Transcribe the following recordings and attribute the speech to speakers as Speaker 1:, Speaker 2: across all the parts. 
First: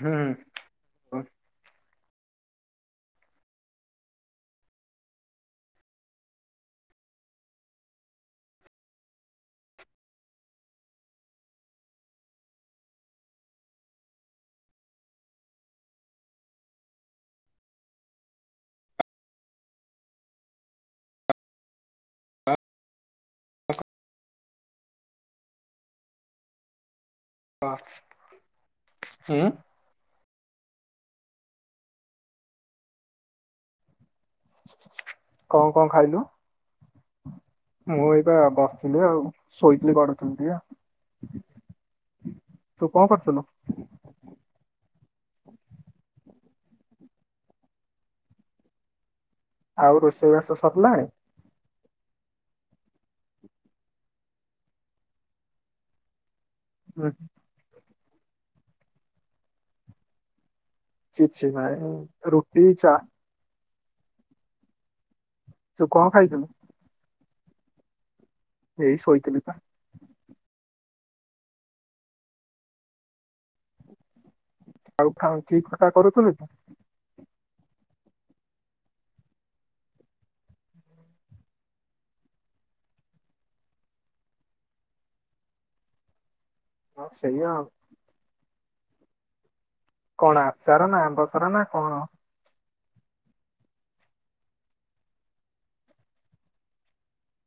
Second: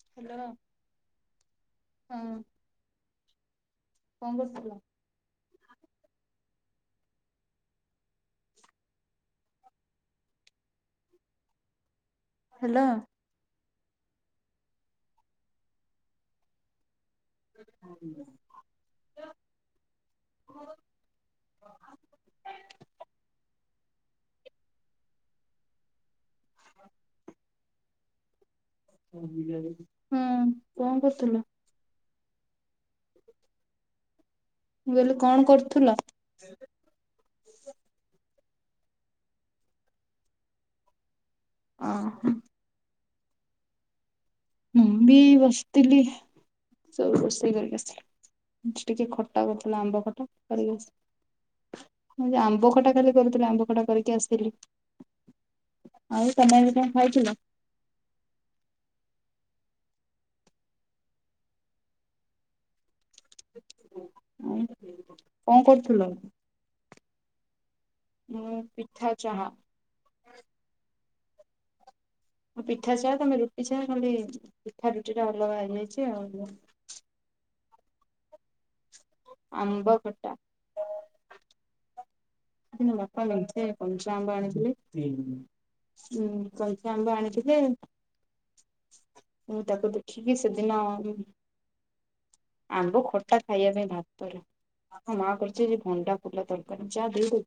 Speaker 1: ହୁଁ
Speaker 2: ହ୍ୟାଲୋ ହଁ। କଣ କରୁଥିଲ? ହ୍ୟାଲୋ। [inaudible] [unintelligible]
Speaker 1: [unintelligible]
Speaker 2: ହୁଁ କଣ କରୁଥୁଲୁ? ମୁଁ କହିଲି କଣ କରୁଥୁଲ?
Speaker 1: ମୁଁ ଏଇବା ବସିଥିଲି ଆଉ ଶୋଇଥିଲି ଗଡୁଥିଲି ଟିକେ ଆଉ।
Speaker 2: ଅ ହ।
Speaker 1: ତୁ କଣ କରୁଥୁଲୁ?
Speaker 2: ହୁଁ ବି ବସିଥିଲି ସବୁ ରୋଷେଇ କରିକି ଆସିଲ। ଆଜି ଟିକେ ଖଟା କରଥିଲା
Speaker 1: ଆଉ
Speaker 2: ଆମ୍ବ ଖଟା
Speaker 1: ରୋଷେଇବାସ
Speaker 2: କରିବ।
Speaker 1: ସରିଲାଣି?
Speaker 2: ମୁଁ ଆମ୍ବ ଖଟା ଖାଲି କରୁଥିଲି ଆମ୍ବ ଖଟା କରିକି ଆସିଥିଲି। ଆଉ ତମେ ଆଜି କଣ
Speaker 1: ହୁଁ,
Speaker 2: ଖାଇଥିଲ?
Speaker 1: କିଛି ନାଇଁ ରୁଟି ଚା।
Speaker 2: କଣ
Speaker 1: ତୁ
Speaker 2: କରୁଥିଲ?
Speaker 1: ଖାଇଥିଲୁ?
Speaker 2: ମୁଁ
Speaker 1: ଏଇ
Speaker 2: ପିଠା
Speaker 1: ଶୋଇଥିଲି
Speaker 2: ଚାହା।
Speaker 1: ପା
Speaker 2: ମୁଁ ପିଠା ଚାଆ ତମେ ରୁଟି ଚା। ଖାଲି ପିଠା
Speaker 1: ଆଉ
Speaker 2: ରୁଟି ଟା
Speaker 1: ଖା-
Speaker 2: ଅଲଗା
Speaker 1: କି ଖଟା
Speaker 2: ହେଇଯାଇଛି
Speaker 1: କରୁଥିଲୁ କି?
Speaker 2: ଆଉ। ଆମ୍ବ ଖଟା। ମୋ ବାପା ମେଞ୍ଚେ କଞ୍ଚା ଆମ୍ବ ଆଣିଥିଲେ ହଁ। କଞ୍ଚ
Speaker 1: ହଁ,
Speaker 2: ଆମ୍ବ
Speaker 1: ସେଇଆ
Speaker 2: ଆଣିଥିଲେ
Speaker 1: ଆଉ
Speaker 2: ମୁଁ ତାକୁ ଦେଖିକି
Speaker 1: କଣ
Speaker 2: ସେଦିନ
Speaker 1: ଆଚାର ନା ଆମ୍ୱ ସରା ନା କଣ।
Speaker 2: ଆମ୍ବ ଖଟା ଖାଇବା ପାଇଁ ଭାତରେ। ମୋ ମା କରଚି ଯେ ଭୋଣ୍ଡା ଫୁଲା ତରକାରୀ ଯା ଦେଇ ଦେ।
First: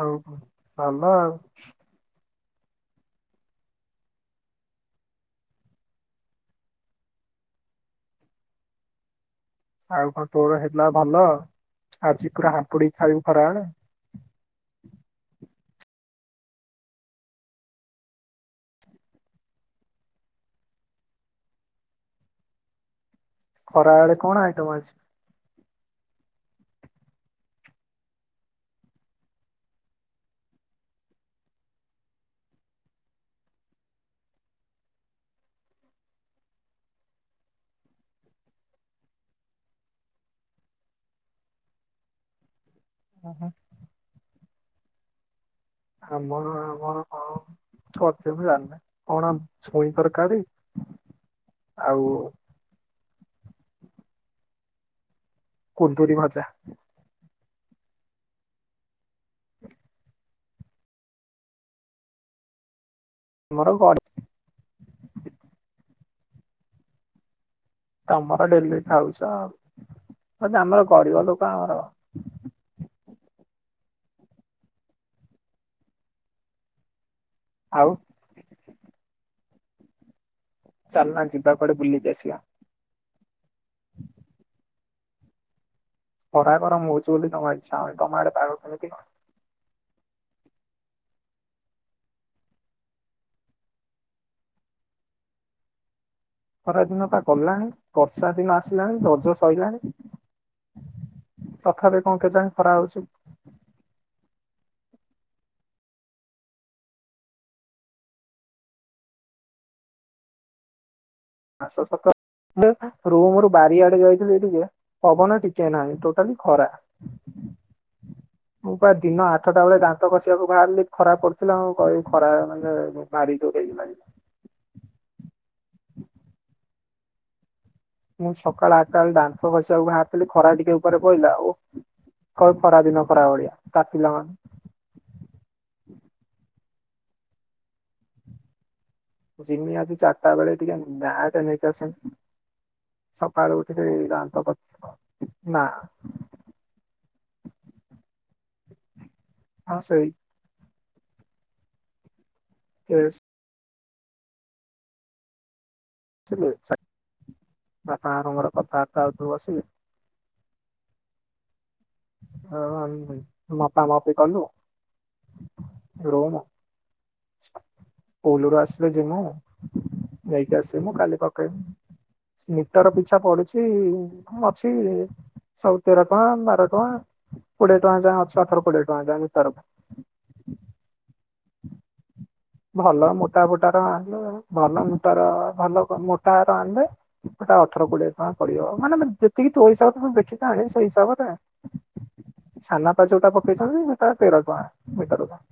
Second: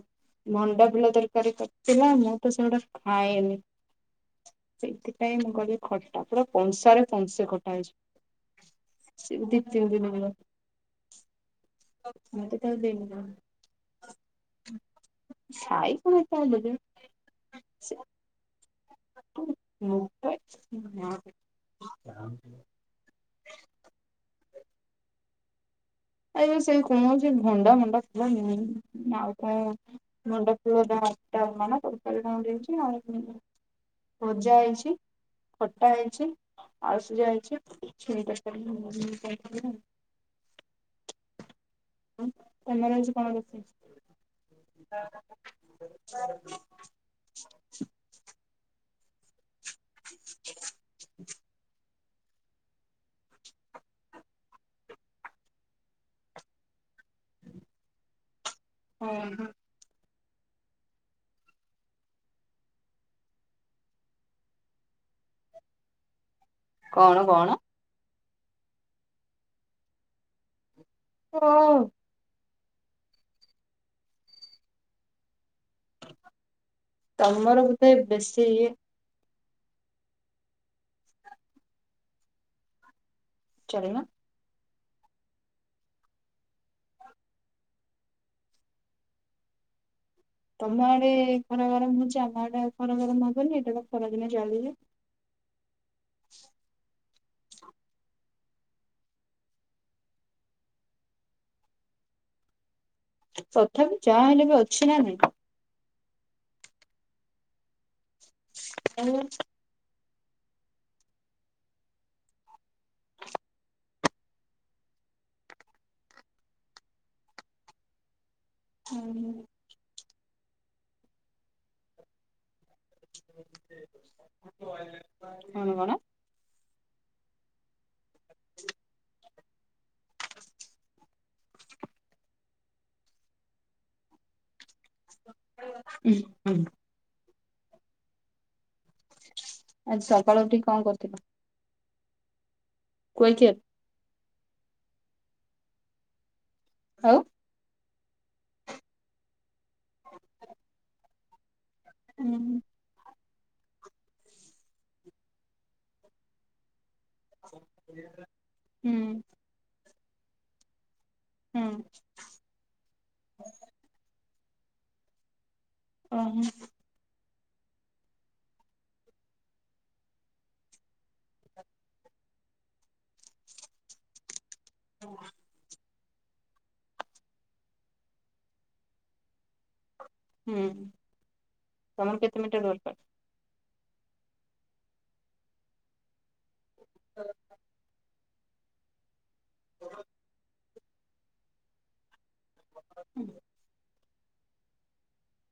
Speaker 1: ଆଉ
Speaker 2: ଭଣ୍ଡା
Speaker 1: ଭଲ
Speaker 2: ଫୁଲ
Speaker 1: ଆଉ
Speaker 2: ତରକାରୀ କରିଥିଲା ମୁଁ ତ ସେଗୁଡା ଖାଏନି। ସେଇଥିପାଇଁ ମୁଁ କହିଲି ଖଟା ପୁରା କଂସା ରେ କଂସେ ଖ ଟା ହେଇଚି। [unintelligible]
Speaker 1: ଆଉ କଣ ତୋର ହେଇଲା ଭଲ ଆଜି ପୁରା
Speaker 2: ମତେ ତାକୁ
Speaker 1: ହାମ୍ପୁଡିିକି
Speaker 2: ଦେଇନି
Speaker 1: ଖାଇବୁ ଖରାବେଳେ।
Speaker 2: [unintelligible] [unintelligible]
Speaker 1: ଖରା ବେଳେ କଣ ଆଇଟମ ଆଜି?
Speaker 2: ଏ ସେଇ କଣ ହଉଛି ଭଣ୍ଡା ମଣ୍ଡା ପୁର ଆଉ କଣ କରି [unintelligible] ତରକାରି କଣ ଦେଇଚି [unintelligible] ପୂଜା ଆଇଚି। ଖଟା ହେଇଛି ଆଳୁ ସିଜା ହେଇଛି ଛୁଇଁ ତରକାରୀ [unintelligible] ତମର ଆଜି କଣ ରୋଷେଇ?
Speaker 1: ଆମର ଆମର କଣ କରିଛନ୍ତି ମୁଁ ଜାଣିନେଇ। କଣ ଛୁଇଁ ତରକାରୀ ଆଉ।
Speaker 2: [inaudible]
Speaker 1: କୁନ୍ଦୁରି ଭଜା।
Speaker 2: ଉଁ ହୁଁ।
Speaker 1: ତୁମର ବଢ଼ି-
Speaker 2: କଣ କଣ।
Speaker 1: ତମର ଡେଲି ଖାଉଛ ଆଉ ବଟ୍ ଆମର ଗରିବ
Speaker 2: ଓ
Speaker 1: ଲୋକ ଆମର।
Speaker 2: ତମର ବୋଧେ
Speaker 1: ଆଉ
Speaker 2: ବେଶୀ ଇଏ।
Speaker 1: ଚାଲନା ଯିବା କୁଆଡେ ବୁଲିକି ଆସିବା।
Speaker 2: ଚାଲୁନ
Speaker 1: ଖରା ଗରମ ହଉଛି ବୋଲି ଜମା ଇଚ୍ଛା ହଉନି ତମ ଆଡେ ପାଗ କେମିତି?
Speaker 2: ତମ ଆଡେ ଖରା ଗରମ ହଉଛି। ଆମ ଆଡେ ଖରା ଗରମ ହବନି, ଏଇଟା ତ ଖରାଦିନ ଚାଲିିବ।
Speaker 1: ଖରାଦିନ ବା ଗଲାଣି, ବର୍ଷା ଦିନ ଆସିଲାଣି ରଜ ସରିଲାଣି। ତଥାପି କଣ କେଜାଣି ଖରା ହଉଛି।
Speaker 2: ତଥାପି ଯାହା ହେଲେ ବି ଅଛି ନା ନାଇଁ [unintelligible]
Speaker 1: ଆସ ସତ ମୁଁ ରୁମ ରୁ ବାରିଆଡେ ଯାଇଥିଲି। ଟିକେ ପବନ ଟିକେ ନାହିଁ ଟୋଟାଲି ଖରା
Speaker 2: [unintelligible]
Speaker 1: ମୁଁ ପ୍ରାୟ ଦିନ ଆଠଟା ବେଳେ ଦାନ୍ତ ଘଷିବାକୁ ବାହାରିଲି ଖରାପ ପଡୁଥିଲା ଆ କହିଲି ଖରା ମାନେ [unintelligible]
Speaker 2: ଶୁଣିବ ନା
Speaker 1: ମୁଁ ସକାଳ ଆଠଟା ବେଳେ ଦାନ୍ତ ଘସିବାକୁ ବାହାରଥିଲି ଖରା ଟିକେ ଉପରେ ପଇଲା ଓଃ। ଖରା ପରା ଦିନ ପରା ଭଳିଆ ତାତିିଲା ମାନେ
Speaker 2: ହୁଁ ହୁଁ
Speaker 1: ଜିମି ଆଜି ଚାରିଟା
Speaker 2: ସକାଳୁ
Speaker 1: ବେଳେ
Speaker 2: ଉଠିକି
Speaker 1: ଟିକେ
Speaker 2: କଣ କରିଥିଲ?
Speaker 1: ବ୍ୟାଟ ନେଇକି ଆସିମି
Speaker 2: କୁଆଖିଆ
Speaker 1: ସକାଳୁ ଉଠି। [unintelligible]
Speaker 2: ହଉ
Speaker 1: ହଁ ସେଇ
Speaker 2: ହୁଁ ହୁଁ
Speaker 1: ହୁଁ [unintelligible]
Speaker 2: ହୁଁ
Speaker 1: କଥାବାର୍ତ୍ତା ହଉଛୁ ବସିକି
Speaker 2: ହୁଁ
Speaker 1: ହଁ ମପା ମପି କଲୁ
Speaker 2: ଓହୋ।
Speaker 1: ରୁମ୍ ପୋଲରୁ ଆସିଲେ ଜିମୁ ଯାଇକି ଆସି ମୁୁ କାଲି ପକେଇବି। ମିଟର ପିଛା ପଡୁଛି ହଁ ଅଛି ସହେ ତେର ଟଙ୍କା ବାର ଟଙ୍କା କୋଡିଏ ଟଙ୍କା ଯାଏଁ ଅଛି ଅଠର କୋଡିଏ ଟଙ୍କା ଯାଏ ମିଟର
Speaker 2: ହୁଁ ତମର କେତେ ମିିଟର?
Speaker 1: ଭଲ ମୋଟା ଫୁଟ ରଣ ଭଲ ମଟ ର ଭଲ [unintelligible] ମୋଟାର ଆଣିଲେ ହେଟା ଅଠର କୋଡିଏ ଟଙ୍କା ପଡିବ ମାନେ ଯେତିକି ଯୋଉ ହିସାବରେ ତମେ ଦେଖିକି ଆଣିବ ସେଇ ହିସାବରେ ସାନା ପା
Speaker 2: ହଁ
Speaker 1: ଯୋଉଟା ପକେଇଛନ୍ତି ସେଟା ତେର ଟଙ୍କା ମିଟରକୁ।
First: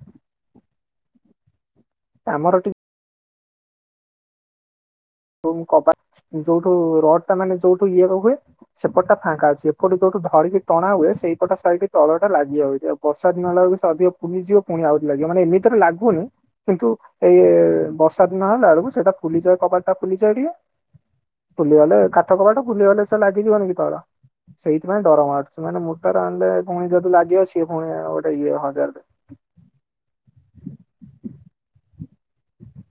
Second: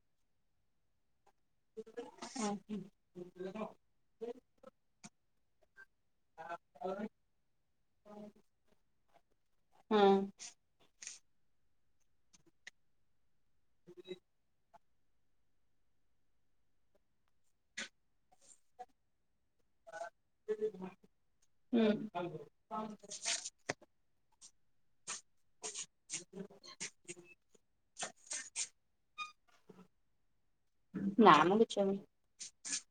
Speaker 2: ହଁ
Speaker 1: ଆମର ଟିକେ
Speaker 2: ହଁ
Speaker 1: ହୋଇ ମୁଁ କବାଟ ଯୋଉଠୁ ରଡଟା ମାନେ ଯୋଉଠୁ ଇଏ କ ହୁଏ ସେପଟ ଟା ଫାଙ୍କା ଅଛି ଏପଟେ ଯୋଉଠୁ ଧରିକି ଟଣା ହୁଏ ସେଇପଟ ସାଇଟି ତଳଟା ଲାଗିଯାଉଚି ଆଉ ବର୍ଷାଦିନ ହେଲା ବେଳକୁ ସେ ଅଧିକ ଫୁଲିିଯିବ। ପୁଣି ଆହୁରି ଲାଗିବ ମାନେ ଏମିତିରେ ଲାଗୁନି। କିନ୍ତୁ ଏଇ ବର୍ଷା ଦିନ ହେଲେ ଆ ସେଇଟା ଫୁଲି ଯାଏ କବା ଟା ଫୁଲିଯାଏ ଟିକେ
Speaker 2: ହଁ।
Speaker 1: ଫୁଲିଗଲେ କାଠ କବାଟ ଫୁଲିଗଲେ ସେ ଲାଗିଯିବନି କି ତଳ। ସେଇଥିପାଇଁ ଡରମାରୁୁଛି ମାନେ ମୋଟର ଆଣିଲେ ପୁଣି ଯଦି ଲାଗିବ ସିଏ ପୁଣି ଗୋଟେ ଇଏ ହଜାରରେ।
Speaker 2: ନା ମ କିଛି ହବନି।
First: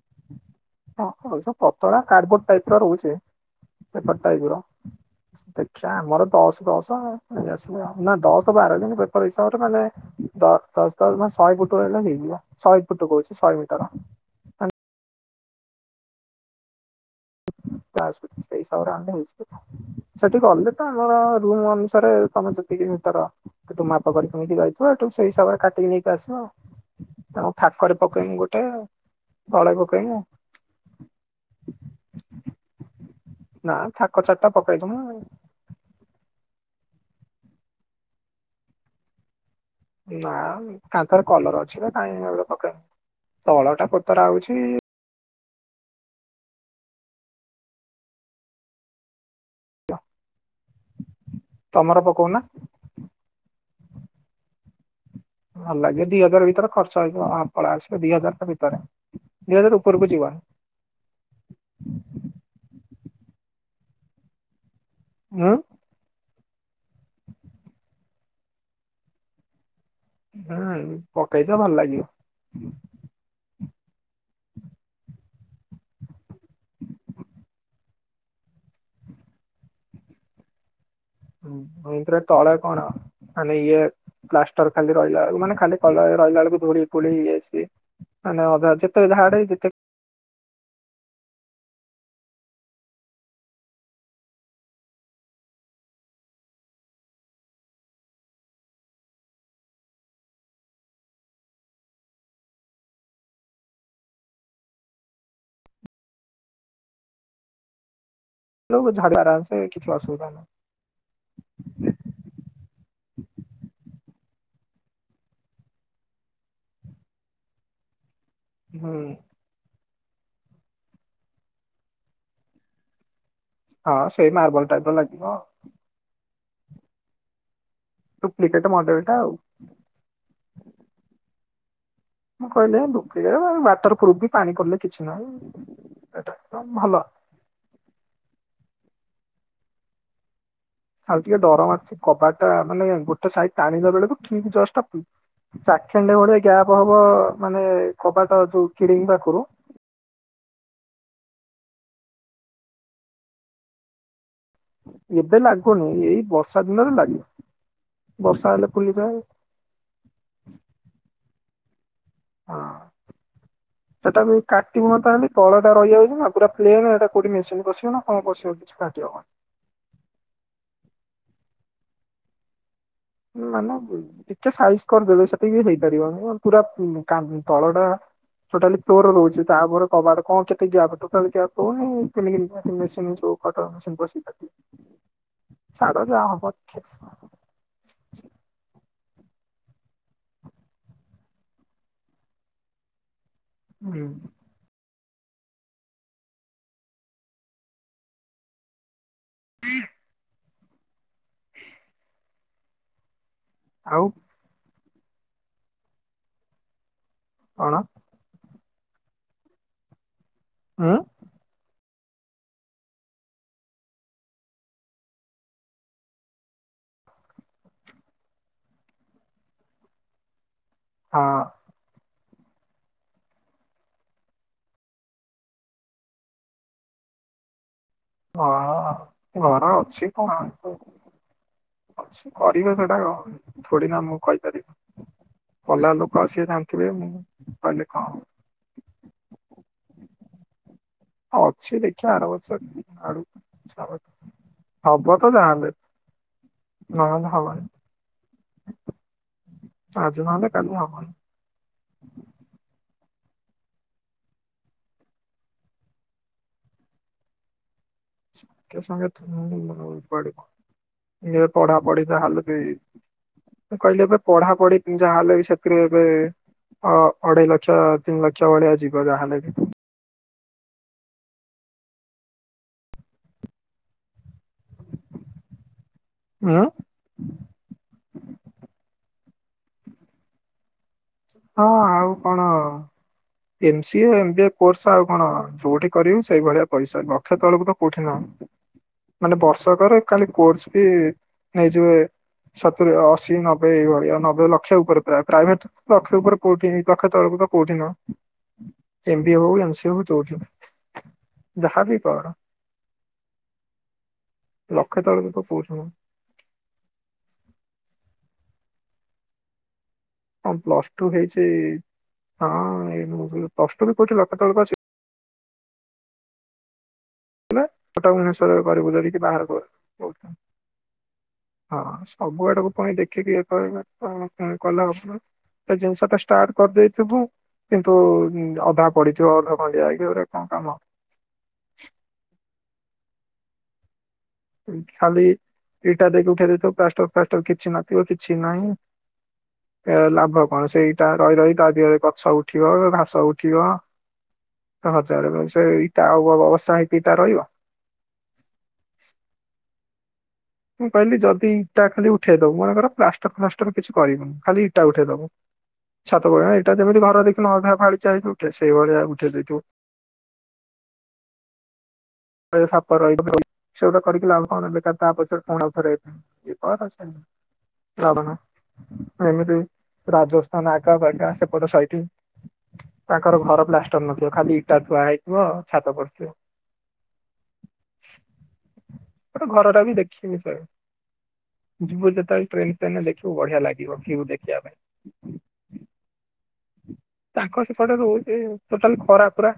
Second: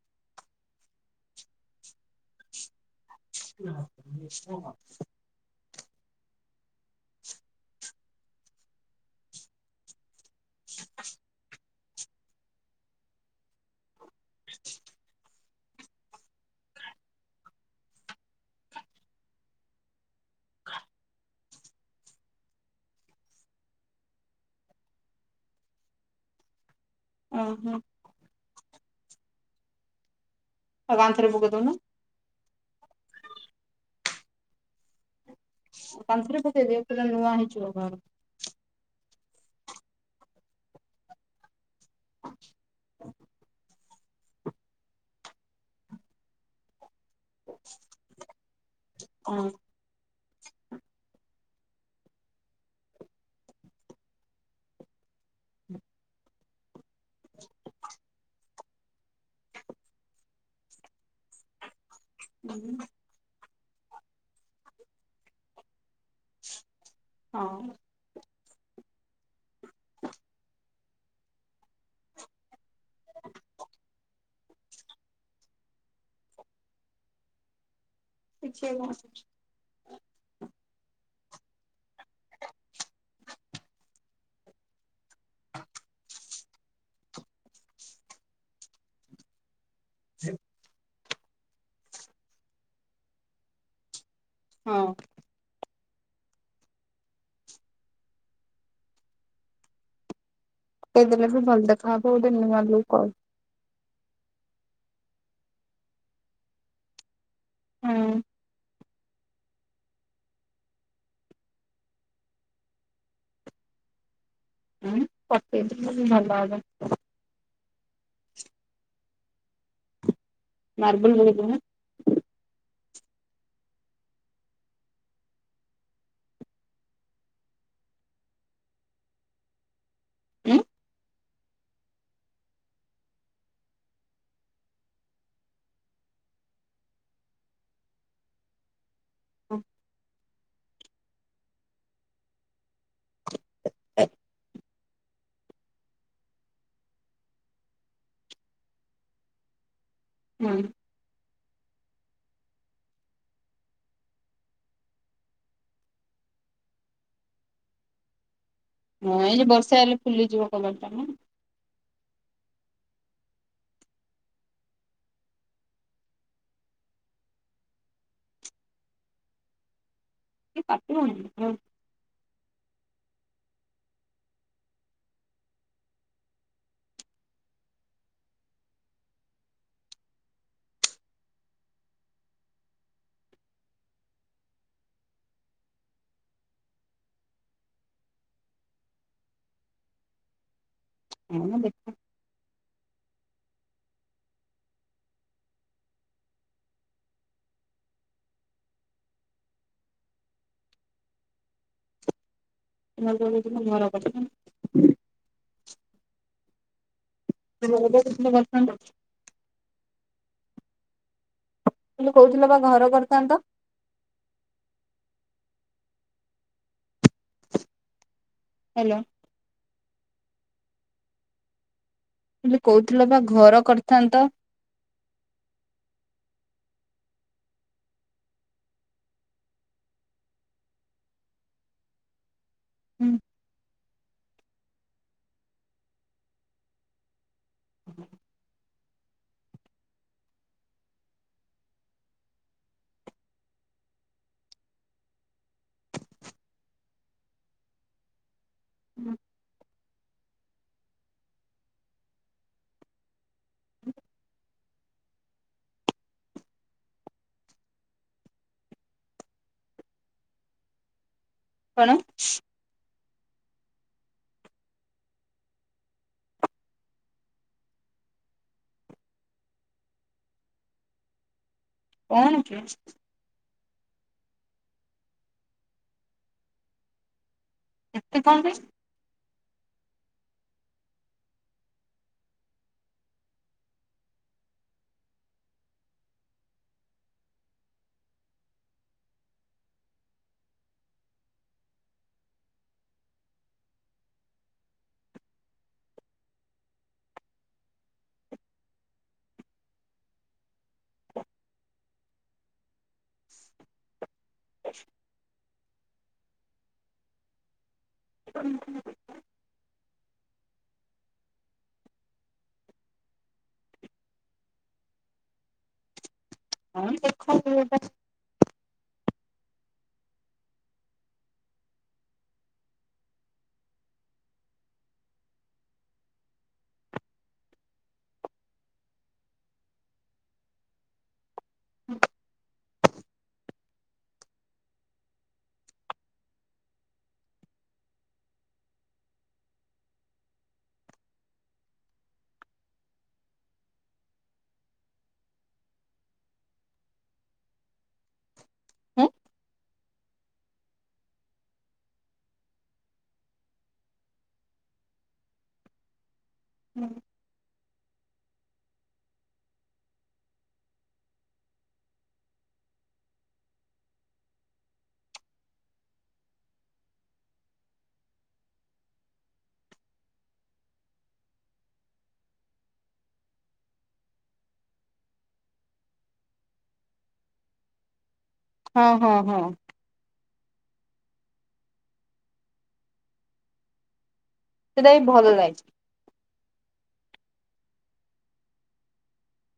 Speaker 1: ହଁ [unintelligible] ପତଳା କାର୍ବୋର୍ଡ ଟାଇପ ର ରହୁଛେ।
Speaker 2: [inaudible]
Speaker 1: ଦେଖିବା ଆମର ଦଶ ଦଶ [unintelligible] ନା ଦଶ ବାର ଦିନ ପେପର ହିସାବରେ ମାନେ ଦସ ଦସ ଦସ ମାନେ ଶହେ ଫୁଟ ହେଲେ ହେଇଯିବ ଶହେ ଫୁଟ କହୁଚି ସହେ ମିଟର।
Speaker 2: [inaudible]
Speaker 1: ଆସୁଛି ସେଇ ହିସାବରେ ଆଣେ ହେଇଯିବ ସେଠି ଗଲେ ତ ଆମର। ରୁମ୍ ଅନୁସାରେ ତମେ ସେତିକି ମିଟର। ତୁ ମାପ କରିକି ନେଇକି ଯାଇଥିବ ହେଟୁ ସେଇ ହିସାବରେ କାଟିକି ନେଇକି ଆସିବ।
Speaker 2: ଓହୋ
Speaker 1: ଥାକରେ ପକେଇମି ଗୋଟେ ତଳେ ପକେଇମି।
Speaker 2: ଆ କାନ୍ଥରେ ପକେଇଦଉନୁ।
Speaker 1: ନା ଥାକ ଚାରିଟା ପକେଇଦମା।
Speaker 2: କାନ୍ଥରେ ପକେଇଦିଅ ସେଟା ନୂଆ ହେଇଯିବର।
Speaker 1: ନା କାନ୍ଥରେ କଲର ଅଛି ନା କାହିଁ ଏଇନା ଗୋଟେ ପକେଇମି ତଳଟା କୋତରା ହେଉଚି।
Speaker 2: ହୁଁ
Speaker 1: ତମର ପକଉନା? ଭଲ ଲାଗେ ଦି ହଜାର ଭିତରେ ଖର୍ଚ୍ଚ ହେଇଯିବ ହା ପଳେଇ ଆସିବ ଦିଇ ହଜାର ତ ପରେ ଦି ଦଜାର ଉପରକୁ ଯିବା
Speaker 2: ହ। [unintelligible]
Speaker 1: ଉଁ?
Speaker 2: ହଁ।
Speaker 1: ହଁ ପକାେଇଚ ଭଲ ଲାଗିବ। [inaudible]
Speaker 2: [unintelligible]
Speaker 1: ଏମିତି ରେ ତଳେ କଣ ଆ ଇଏ ପ୍ଲାଷ୍ଟର ଖାଲି ରହିଲା ବେଳକୁ ମାନେ ଖାଲି କଲର୍ ହେଇ ରହିଲା ବେଳକୁ ଧୂଳି ଫୁଳି ଇଏ ସିଏ ମାନେ ଅଧା ଯେତେ ବି ଝାଡେ ଯେତେ
Speaker 2: ସେ ହଁ କେ ଦେଲେ ବି ଭଲ ଦେଖାହବ ଗୋଟେ ନୁଆ ଲୁକ ଆଉ। ହଁ
Speaker 1: [unintelligible] କିଛିସୁବିଧା ନାହିଁ।
Speaker 2: ହୁଁ ପକେଇଚ ତ ଭଲ ହବ [unintelligible]
Speaker 1: ହଁ।
Speaker 2: ମାର୍ବଲ୍ ହେଇଚି ନା।
Speaker 1: ହଁ ସେଇ ମାର୍ବଲ୍ ଟାଇପ୍ ର ଲାଗିବ। ଡୁପ୍ଲିକେଟ୍ ମଡେଲ୍ ଟା ଆଉ।
Speaker 2: ଉଁ,
Speaker 1: ମୁଁ କହିଲି ଏ ଡୁପ୍ଲିକେଟ୍ ୱାଟର୍ ପ୍ରୁପ୍ ବି ପାଣି ପଡିଲେ କିଛି ନାହିଁ। ଏଟା ଏକଦମ ଭଲ।
Speaker 2: ହଁ।
Speaker 1: ଆ ଟିକେ ଡର ମାରଛି, କବା ଟା ଆ, ନଲେ ଗୋଟେ ସାଇଡ୍ ଟାଣିିଲା ବେଳକୁ ଠିକ ଜଷ୍ଟ ଟା ଚାଖେଣ୍ଡେ ଭଳିଆ ଗ୍ୟାପ୍ ହବ ମାନେ କବାଟ ଯୋଉ ଫିଡିଙ୍ଗ ପାଖରୁ।
Speaker 2: ମାନେ?
Speaker 1: ଏବେ ଲାଗୁନି ଏଇ ବର୍ଷା ଦିନରେ ଲାଗିବ। ବର୍ଷା ହେଲେ ଫୁଲି
Speaker 2: ହଁ ଏଇ ଯେ ବର୍ଷା ହେଲେ ଫୁଲିଯିବ କବଟା ନା। [inaudible]
Speaker 1: ସେଟାକୁ କାଟିବ ତାହେଲେ ତଳ ଟା ରହିଯାଉଚି ନା ପୁରା ପ୍ଲେନ୍ ଏଟା କୋଉଟି ମେସିନ୍ ପଶିବ ନା କଣ ପଶିବ କି। ଛି କାଟି ହବନି।
Speaker 2: ଏ କାଟିବ ନାହିଁ ନା କଣ?
Speaker 1: ମାନେ ଟିକେ ସାଇଜ୍ କରିଦେବେ, ସେତିକି ବି ହେଇପାରିବ, [inaudible] ପୁରା ଉଁ, କାନ୍ ତଳ ଟା ଟୋଟାଲି ଫ୍ଲୋର୍ ରହୁଛି ତାପରେ କବାଟ କଣ କେତେ ଗ୍ୟାପ୍ ଟୋଟାଲି ଗ୍ୟାପ୍ ହଉନି [unintelligible] ହେଲେ [unintelligible] ପଠଉନ [unintelligible]
Speaker 2: [inaudible]
Speaker 1: ଛାଡ ଯା ହବ ଦେଖାଯିବ।
Speaker 2: ମୁଁ ଦେଖେ
Speaker 1: [inaudible] ହଁ [unintelligible]
Speaker 2: [inaudible] ଘର
Speaker 1: ଆଉ
Speaker 2: ପାଖେ କନେ
Speaker 1: କଣ
Speaker 2: [inaudible] ଦଉଛି।
Speaker 1: ଆଁ,
Speaker 2: ତୁମେ କହୁଥିଲ ବା ଘର କରିଥାନ୍ତ? ହ୍ୟାଲୋ।
Speaker 1: ହଁ।
Speaker 2: ତୁମେ କହୁଥିଲ ବା ଘର କରିଥାନ୍ତ?
Speaker 1: ଅ, ହଁ ଘର ଅଛି କଣ [inaudible] ଅଛି କରିବା ସେଟା ର ଥୋଡି ନା ମୁଁ କହିପାରିବି। କଲା ଲୋକ ସେ ଜାଣିଥିବେ ମୁଁ କହିଲେ କଣ ହବ। ଅଛି ଦେଖିବା ଆର ବର୍ଷ ଆଡୁ [inaudible] ହବ ତ ଯା ହେଲେ, ନହେଲେ ହବନି।
Speaker 2: ହୁଁ।
Speaker 1: ଆଜି ନହେଲେ କାଲି ହବନି। ସାଙ୍ଗେ ସାଙ୍ଗେ ତ ନ [inaudible] ପଡିବ ଏ ପଢା
Speaker 2: କଣ
Speaker 1: ପଢି ଯାହା ହେଲେ ବି ମୁଁ କହିଲି ଏବେ ପଢାପଢି ଯାହା ହେଲେ ବି ସେଥିରେ ଏବେ ଅ, ଅଢେଇ ଲକ୍ଷ ତିନି ଲକ୍ଷ ଭଳିଆ ଯିବ ଯାହା ହେଲେ ବି।
Speaker 2: ପଢୁଛି।
Speaker 1: ଆଁ,
Speaker 2: ଏତେ କଣ ପାଇଁ?
Speaker 1: ହଁ ଆଉ କଣ M C A, M B A course ଆଉ କଣ ଯୋଉଠି କରିବୁ ସେଇ ଭଳିଆ ପଇସା। ଲକ୍ଷ ତଳକୁ ତ କୋଉଠିି ନୁହଁ, ମାନେ ବର୍ଷକରେ କାଲି କୋର୍ସ ଫି ନେଇଯିବେ ସତୁରି ଅଶୀ ନବେ ଏଇଭଳିଆ ନବେ ଲକ୍ଷ ଉପରେ ପ୍ରାୟ ପ୍ରାଇଭେଟ୍ ଲକ୍ଷେ ଉପରେ କୋଉଠିି, ଲକ୍ଷେ ତଳକୁ ତ କୋଉଠିି ନୁହଁ। ଏମ ବି ଏ ହଉ ଏମ ସି ଏ ହଉ ଯୋଉଠି ବି ଯାହାବି ପଢ଼। ଲକ୍ଷେ ତଳକୁ ତ କୋଉଠି ନୁହଁ।
Speaker 2: [inaudible]
Speaker 1: ହଁ ପ୍ଲସ ଟୁ ହେଇଛି ହଁ ପ୍ଲସ ଟୁ ବି କୋଉଠି ଲକ୍ଷ ତ ତଳକୁ ଅଛି?
Speaker 2: ହଁ ଦେଖନ୍ତୁ ଏଟା।
Speaker 1: କଟକ ଭୁବନେଶ୍ୱରରେ କରିବୁ ଧରିକି ବାହାର କରେ। ହଁ ସବୁ ଆଡକୁ ପୁଣି ଦେଖିକି ଇ କହିଲ କଲା ଆପଣ ହେ ଜିନିଷ ଟା ଷ୍ଟାର୍ଟ କରିଦେଇଥିବୁ କିନ୍ତୁ ଅଧା ପଡିଥିବ ଅଧା ଖଣ୍ଡିଆ ହେଇଥିବ ଏଗୁଡା କଣ କାମ। ଖାଲି ଇଟା ଦେଇକି ଉଠେଇ ଦେଇଥିବ ପ୍ଲାଷ୍ଟର ଫ୍ଲାଷ୍ଟର କିଛି ନଥିବ କିଛି ନାହିଁ। ଏ ଲାଭ କଣ ସେଇଟା ରହି ରହି ତା ଦେହରେ ଗଛ ଉଠିବ ଘାସ ଉଠିବ। ହଜାର ମଣିଷ ଏଇଟା ଆଉ ଅବସ୍ଥା ହେଇକି ଏଇଟା ରହିବ।
Speaker 2: [inaudible]
Speaker 1: ମୁଁ କହିଲି ଯଦି ଇଟା ଖାଲି ଉଠେଇଦବ ମନେ କର ପ୍ଲାଷ୍ଟର ଫ୍ଲାଷ୍ଟର କିଛି କରିବୁନି ଖାଲି ଇଟା ଉଠେଇଦବ। ଛାତ ପଡଣ ଏଇଟା ଯେମିତି ଭାର ଦେଇକିନା ଅଧା ଫାଲିକିଆ ହେଇଥିବ ସେଇଭଳିଆ ଉଠେଇ ଦେଇଥିବୁ। ସାପ ରହିବ ସେଗୋଟା କରିକି ଲାଭ କଣ ବେକାର ତା ପଛରେ କଣ ଆଉଥରେ ହେଇ [unintelligible] [unintelligible] ଏମିତି ରାଜସ୍ଥାନ ଆକାପଗା ସେପଟ ସଇଟି। ତାଙ୍କର ଘର ପ୍ଲାଷ୍ଟର ନଥିବ ଖାଲି ଇଟା ଥୁଆ ହେଇଥିବ ଛାତ ପଡିଥିବ।
Speaker 2: ହଁ ହଁ ହଁ
Speaker 1: ଗୋଟେ ଘର ଟା ବି ଦେଖ ଯିବୁ ଯେତେବେଳେ ଟ୍ରେନ୍ ଫ୍ରେନ ଦେଖିବୁ ବଢିଆ ଲାଗିବ ଭ୍ୟୁ ଦେଖିବା ପାଇଁ।
Speaker 2: ସେଇଟା ବି ଭଲ ଲାଗେ।
Speaker 1: ତାଙ୍କ ସେପଟେ ରହୁଛି ଟୋଟାଲ ଖରା ପରା।